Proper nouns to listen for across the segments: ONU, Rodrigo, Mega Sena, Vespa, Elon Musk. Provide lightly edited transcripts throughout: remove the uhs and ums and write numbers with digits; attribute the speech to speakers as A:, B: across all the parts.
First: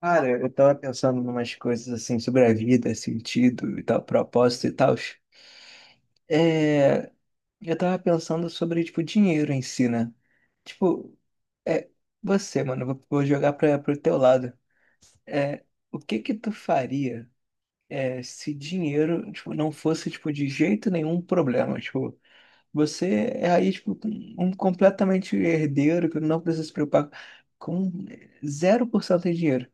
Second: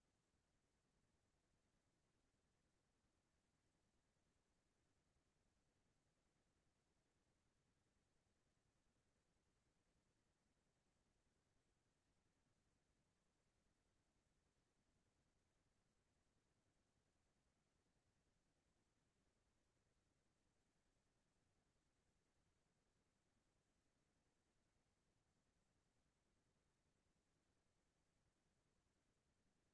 A: Cara, eu tava pensando em umas coisas assim sobre a vida, sentido e tal, propósito e tal. É, eu tava pensando sobre, tipo, dinheiro em si, né? Tipo, é, você, mano, eu vou jogar pro teu lado. É, o que que tu faria se dinheiro, tipo, não fosse, tipo, de jeito nenhum um problema? Tipo, você é aí, tipo, um completamente herdeiro que não precisa se preocupar com zero por cento de dinheiro.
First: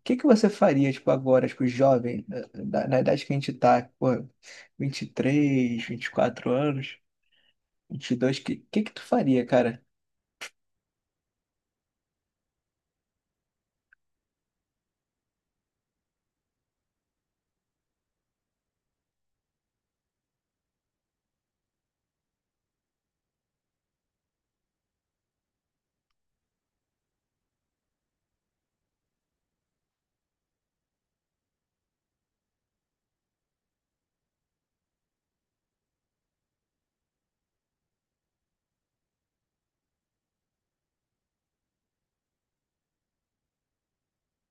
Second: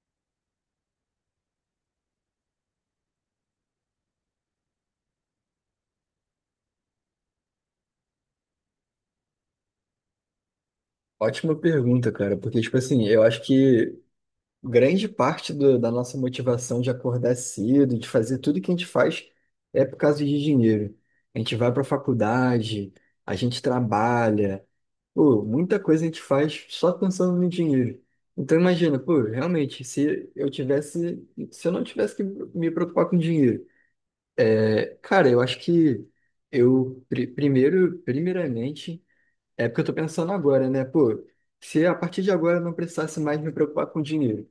A: O que que você faria, tipo, agora, tipo, jovem, na idade que a gente tá, pô, 23, 24 anos, 22 que que tu faria, cara?
B: Ótima pergunta, cara, porque, tipo assim, eu acho que grande parte da nossa motivação de acordar cedo, de fazer tudo que a gente faz, é por causa de dinheiro. A gente vai pra faculdade, a gente trabalha, pô, muita coisa a gente faz só pensando no dinheiro. Então, imagina, pô, realmente, se eu não tivesse que me preocupar com dinheiro, cara, eu acho que primeiro, primeiramente, é porque eu tô pensando agora, né? Pô, se a partir de agora eu não precisasse mais me preocupar com dinheiro,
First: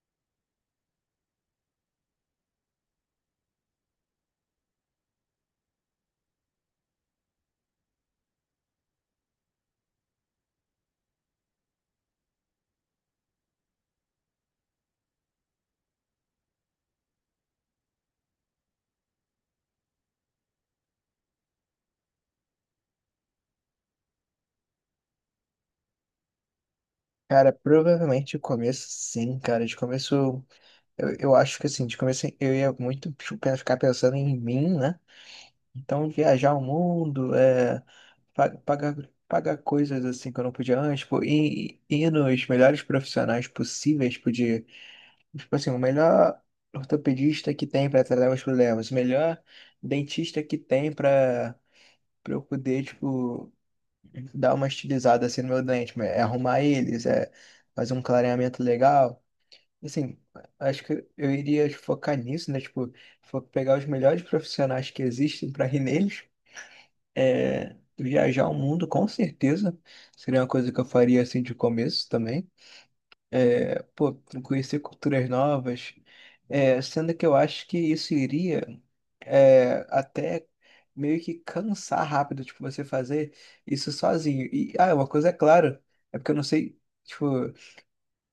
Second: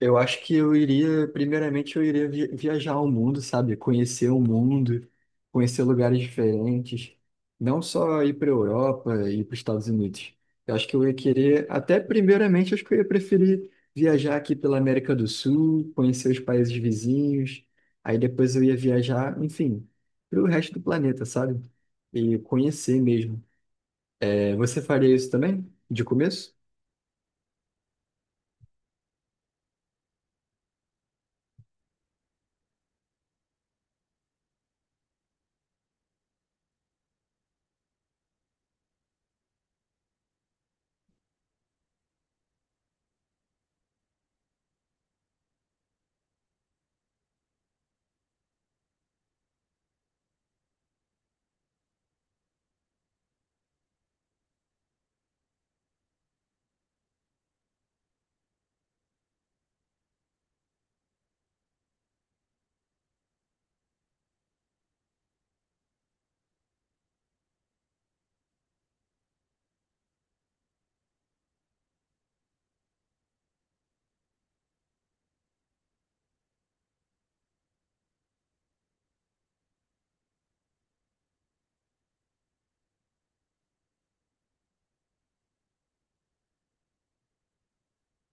B: eu acho que eu iria, primeiramente, viajar ao mundo, sabe? Conhecer o mundo, conhecer lugares diferentes, não só ir para a Europa e para os Estados Unidos. Eu acho que eu ia querer, até primeiramente, acho que eu ia preferir viajar aqui pela América do Sul, conhecer os países vizinhos, aí depois eu ia viajar, enfim, para o resto do planeta, sabe? E conhecer mesmo. Você faria isso também? De começo?
A: Cara, provavelmente de começo, sim, cara. De começo, eu acho que assim, de começo eu ia muito tipo, ficar pensando em mim, né? Então, viajar o mundo, pagar, pagar coisas assim que eu não podia antes, tipo, ir nos melhores profissionais possíveis, podia, tipo assim, o melhor ortopedista que tem para tratar meus problemas, o melhor dentista que tem para eu poder, tipo, dar uma estilizada assim no meu dente, arrumar eles, fazer um clareamento legal. Assim, acho que eu iria focar nisso, né? Tipo, pegar os melhores profissionais que existem para ir neles, viajar o mundo, com certeza, seria uma coisa que eu faria assim de começo também. É, pô, conhecer culturas novas. É, sendo que eu acho que isso iria até meio que cansar rápido, tipo, você fazer isso sozinho. E, ah, uma coisa é clara, é porque eu não sei, tipo,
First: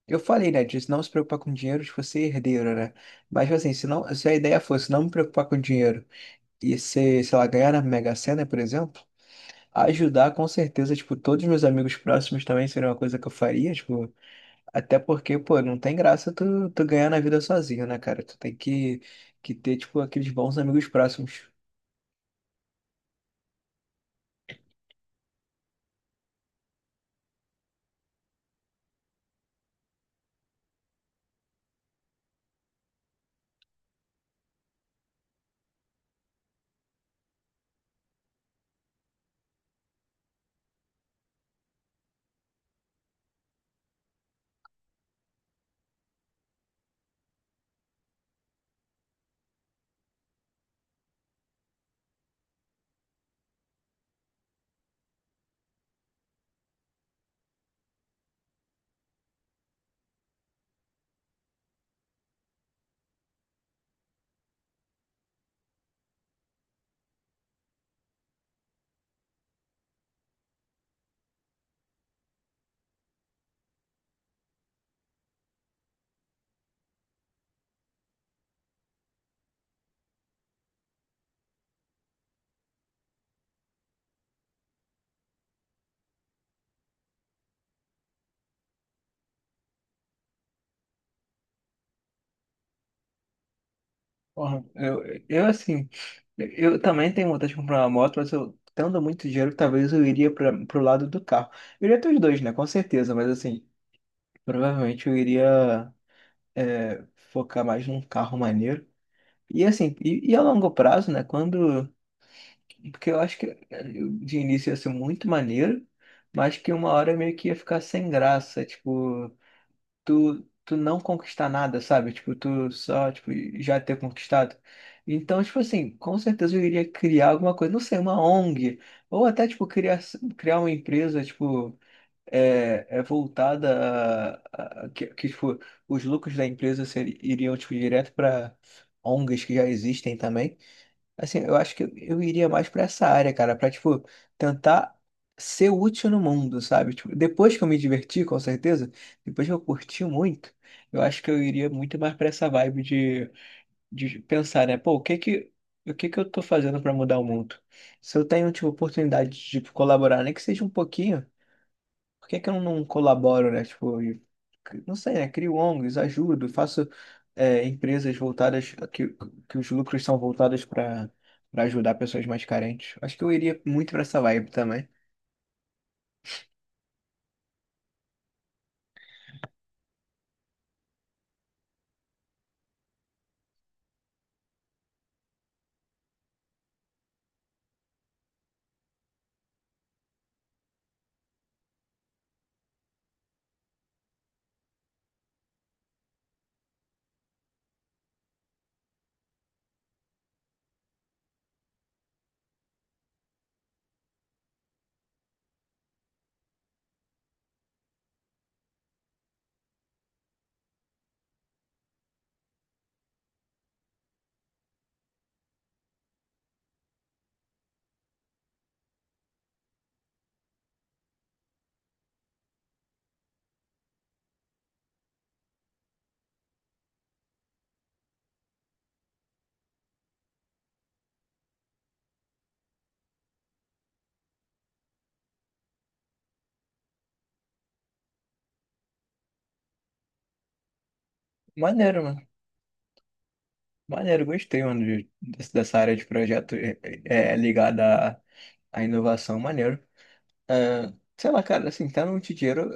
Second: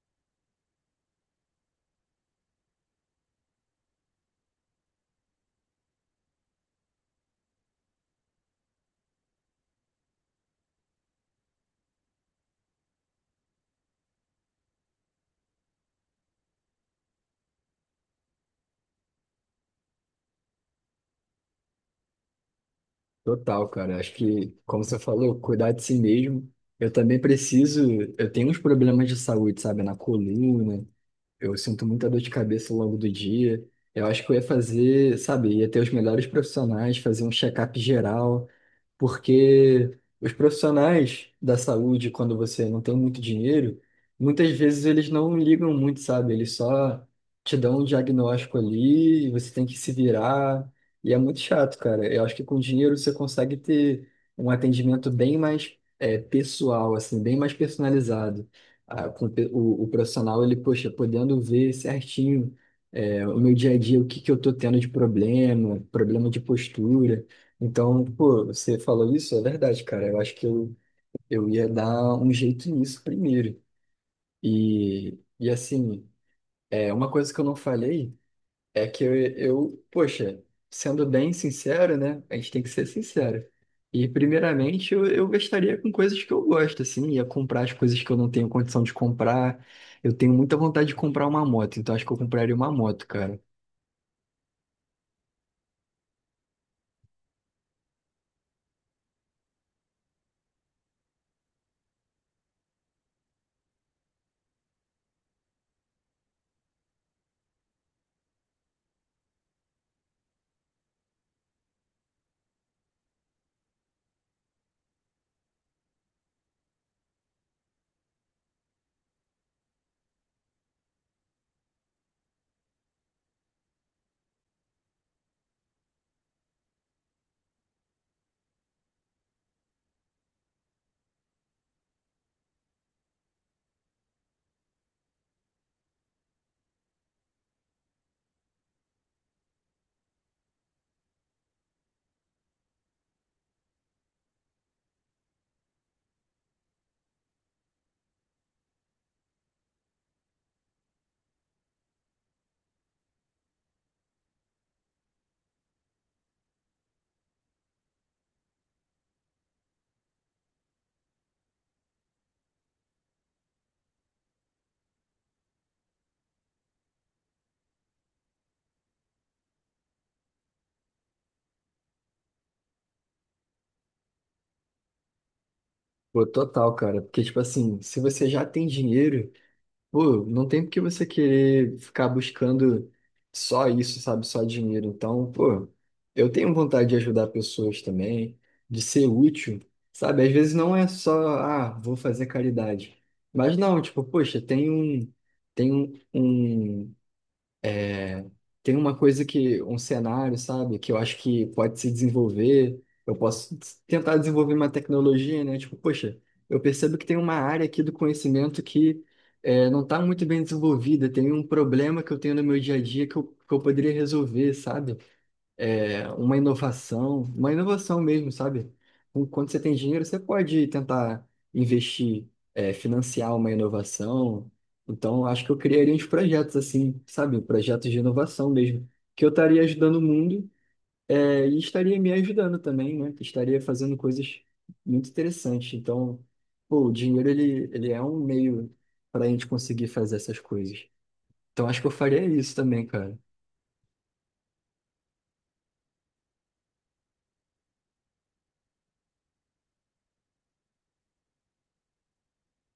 A: eu falei, né, de não se preocupar com dinheiro, de você ser herdeiro, né? Mas, tipo assim, se a ideia fosse não me preocupar com dinheiro e ser, sei lá, ganhar na Mega Sena, por exemplo. Ajudar, com certeza, tipo, todos os meus amigos próximos também seria uma coisa que eu faria, tipo, até porque, pô, não tem graça tu ganhar na vida sozinho, né, cara? Que ter, tipo, aqueles bons amigos próximos.
B: Total, cara. Acho que, como você falou, cuidar de si mesmo. Eu também preciso. Eu tenho uns problemas de saúde, sabe? Na coluna. Eu sinto muita dor de cabeça ao longo do dia. Eu acho que eu ia fazer, sabe? Ia ter os melhores profissionais, fazer um check-up geral. Porque os profissionais da saúde, quando você não tem muito dinheiro, muitas vezes eles não ligam muito, sabe? Eles só te dão um diagnóstico ali, e você tem que se virar, e é muito chato, cara. Eu acho que com dinheiro você consegue ter um atendimento bem mais pessoal, assim, bem mais personalizado. Ah, o profissional, ele, poxa, podendo ver certinho. O meu dia a dia, o que que eu tô tendo de problema, problema de postura. Então, pô, você falou isso, é verdade, cara. Eu acho que eu ia dar um jeito nisso primeiro. E assim, é, uma coisa que eu não falei é que poxa, sendo bem sincero, né? A gente tem que ser sincero. E primeiramente eu gastaria com coisas que eu gosto, assim, ia comprar as coisas que eu não tenho condição de comprar. Eu tenho muita vontade de comprar uma moto, então acho que eu compraria uma moto, cara.
A: Porra, eu assim, eu também tenho vontade de comprar uma moto, mas eu, tendo muito dinheiro, talvez eu iria pro lado do carro. Eu iria ter os dois, né, com certeza, mas assim, provavelmente eu iria, é, focar mais num carro maneiro. E assim, e a longo prazo, né, quando... Porque eu acho que de início ia ser muito maneiro, mas que uma hora meio que ia ficar sem graça, tipo, tu não conquistar nada, sabe? Tipo, tu só, tipo, já ter conquistado. Então, tipo assim, com certeza eu iria criar alguma coisa, não sei, uma ONG, ou até, tipo, criar uma empresa, tipo, é voltada que, tipo, os lucros da empresa iriam, tipo, direto para ONGs que já existem também. Assim, eu acho que eu iria mais pra essa área, cara, pra, tipo, tentar ser útil no mundo, sabe? Tipo, depois que eu me diverti, com certeza, depois que eu curti muito, eu acho que eu iria muito mais pra essa vibe de pensar, né? Pô, o que que eu tô fazendo pra mudar o mundo? Se eu tenho, tipo, oportunidade de, tipo, colaborar, nem que seja um pouquinho. Por que que eu não colaboro, né? Tipo, não sei, né? Crio ONGs, ajudo, faço empresas voltadas, que os lucros são voltados para ajudar pessoas mais carentes. Acho que eu iria muito para essa vibe também.
B: Pô, total, cara. Porque, tipo assim, se você já tem dinheiro. Pô, não tem porque você querer ficar buscando só isso, sabe? Só dinheiro. Então, pô, eu tenho vontade de ajudar pessoas também, de ser útil, sabe? Às vezes não é só, ah, vou fazer caridade. Mas não, tipo, poxa, tem um, um tem uma coisa que, um cenário, sabe, que eu acho que pode se desenvolver. Eu posso tentar desenvolver uma tecnologia, né? Tipo, poxa, eu percebo que tem uma área aqui do conhecimento que é, não está muito bem desenvolvida, tem um problema que eu tenho no meu dia a dia que eu poderia resolver, sabe? É, uma inovação mesmo, sabe? Quando você tem dinheiro, você pode tentar investir, é, financiar uma inovação. Então, acho que eu criaria uns projetos assim, sabe? Projetos de inovação mesmo, que eu estaria ajudando o mundo, é, e estaria me ajudando também, né? Que estaria fazendo coisas muito interessantes. Então, pô, o dinheiro, ele é um meio para a gente conseguir fazer essas coisas. Então, acho que eu
A: Maneiro, mano.
B: faria isso também, cara.
A: Maneiro, gostei, mano, dessa área de projeto, é ligada à inovação. Maneiro. É, sei lá, cara, assim, tendo muito dinheiro,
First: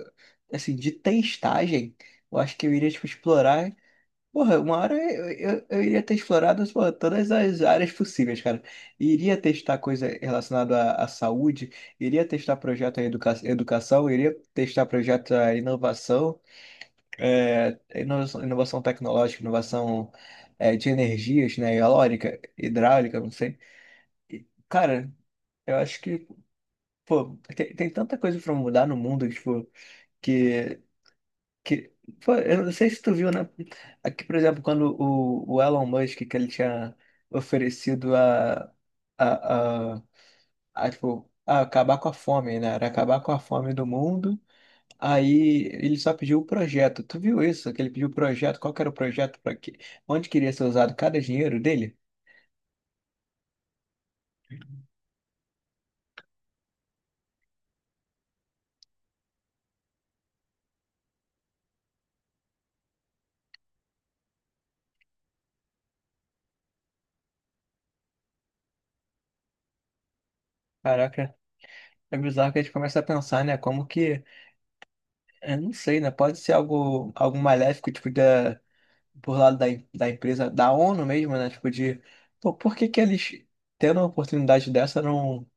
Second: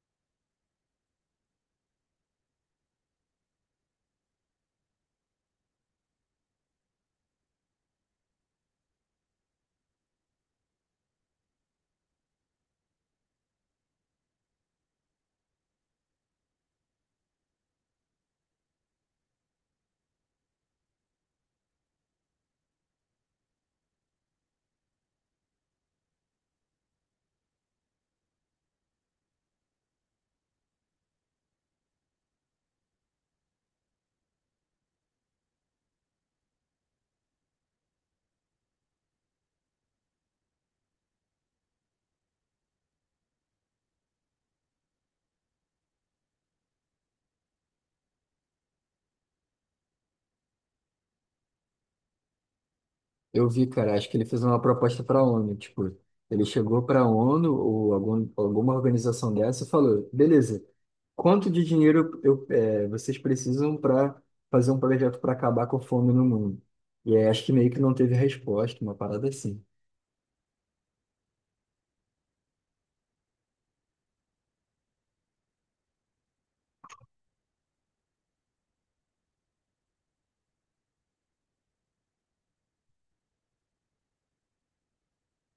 A: assim, de testagem, eu acho que eu iria, tipo, explorar. Porra, uma hora eu iria ter explorado, porra, todas as áreas possíveis, cara. Iria testar coisa relacionada à saúde, iria testar projeto à educação, iria testar projeto à inovação, inovação, inovação tecnológica, inovação de energias, né? Eólica, hidráulica, não sei. E, cara, eu acho que, pô, tem tanta coisa pra mudar no mundo, tipo, que que, pô, eu não sei se tu viu, né? Aqui, por exemplo, quando o Elon Musk, que ele tinha oferecido a, a, tipo, a acabar com a fome, né? Era acabar com a fome do mundo. Aí ele só pediu o projeto. Tu viu isso? Que ele pediu o projeto. Qual que era o projeto? Para que, onde queria ser usado cada dinheiro dele?
B: Eu vi, cara, acho que ele fez uma proposta para a ONU, tipo, ele chegou para a ONU ou alguma organização dessa e falou, beleza, quanto de dinheiro vocês precisam para fazer um projeto para acabar com a fome no mundo? E aí, acho que meio que não teve resposta, uma parada assim.
A: Caraca, é bizarro que a gente começa a pensar, né? Como que... Eu não sei, né? Pode ser algo, algo maléfico, tipo, da por lado da, da empresa, da ONU mesmo, né? Tipo, de pô, por que que eles, tendo uma oportunidade dessa, não,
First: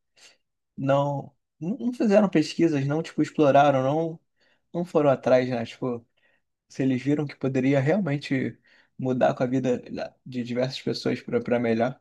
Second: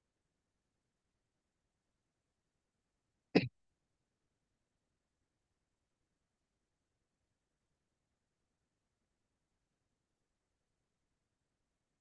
A: não, não fizeram pesquisas, não, tipo, exploraram, não, não foram atrás, né? Tipo, se eles viram que poderia realmente mudar com a vida de diversas pessoas pra melhor.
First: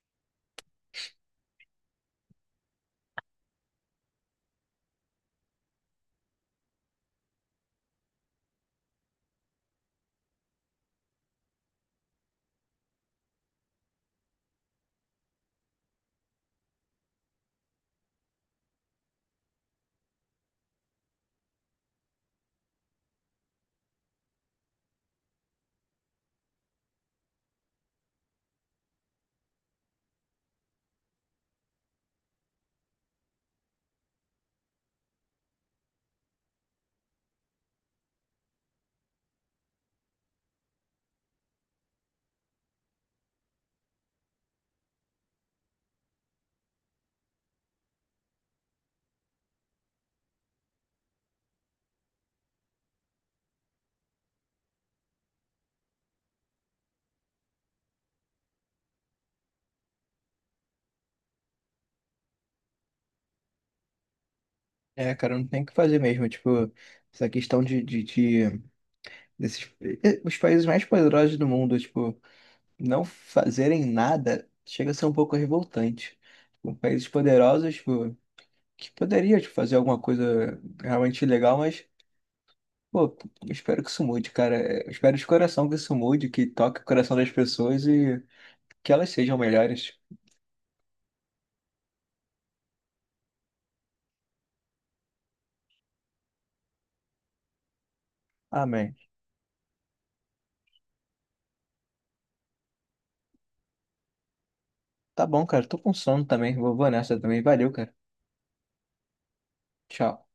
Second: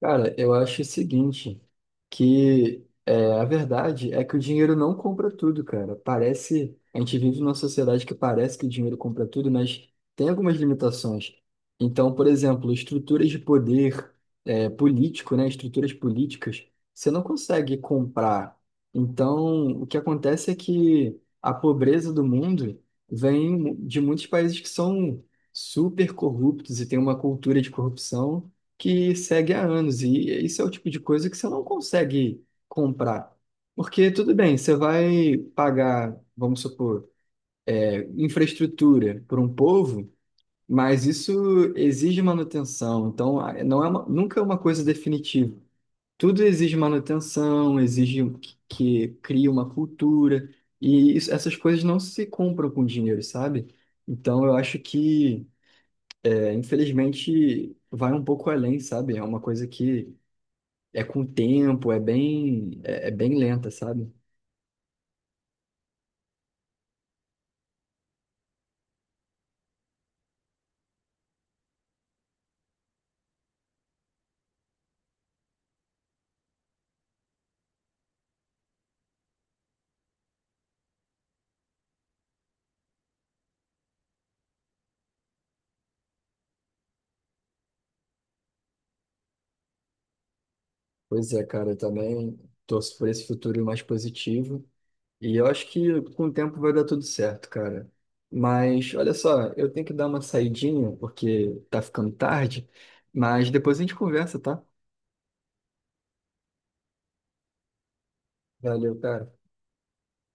B: Cara, eu acho o seguinte, a verdade é que o dinheiro não compra tudo, cara. Parece, a gente vive numa sociedade que parece que o dinheiro compra tudo, mas tem algumas limitações. Então, por exemplo, estruturas de poder político, né, estruturas políticas, você não consegue comprar. Então, o que acontece é que a pobreza do mundo vem de muitos países que são super corruptos e tem uma cultura de corrupção que segue há anos. E isso é o tipo de coisa que você não consegue comprar. Porque, tudo bem, você vai pagar, vamos supor, é, infraestrutura para um povo, mas isso exige manutenção. Então, nunca é uma coisa definitiva. Tudo exige manutenção, exige que crie uma cultura. Essas coisas não se compram com dinheiro, sabe? Então, eu acho que, é, infelizmente, vai um pouco além, sabe? É uma coisa que é com o tempo, é, é bem lenta, sabe?
A: É, cara, não tem o que fazer mesmo, tipo, essa questão de desses, os países mais poderosos do mundo, tipo, não fazerem nada chega a ser um pouco revoltante. Tipo, países poderosos, tipo, que poderia te fazer alguma coisa realmente legal, mas, pô, eu espero que isso mude, cara. É, eu espero de coração que isso mude, que toque o coração das pessoas e que elas sejam melhores.
B: Pois é, cara, eu também torço por esse futuro mais positivo. E eu acho que com o tempo vai dar tudo certo, cara. Mas
A: Amém.
B: olha só, eu tenho que dar uma saidinha porque tá ficando tarde, mas depois a gente conversa, tá?
A: Tá bom, cara. Tô com sono também. Vou nessa também. Valeu, cara.
B: Valeu, cara.
A: Tchau.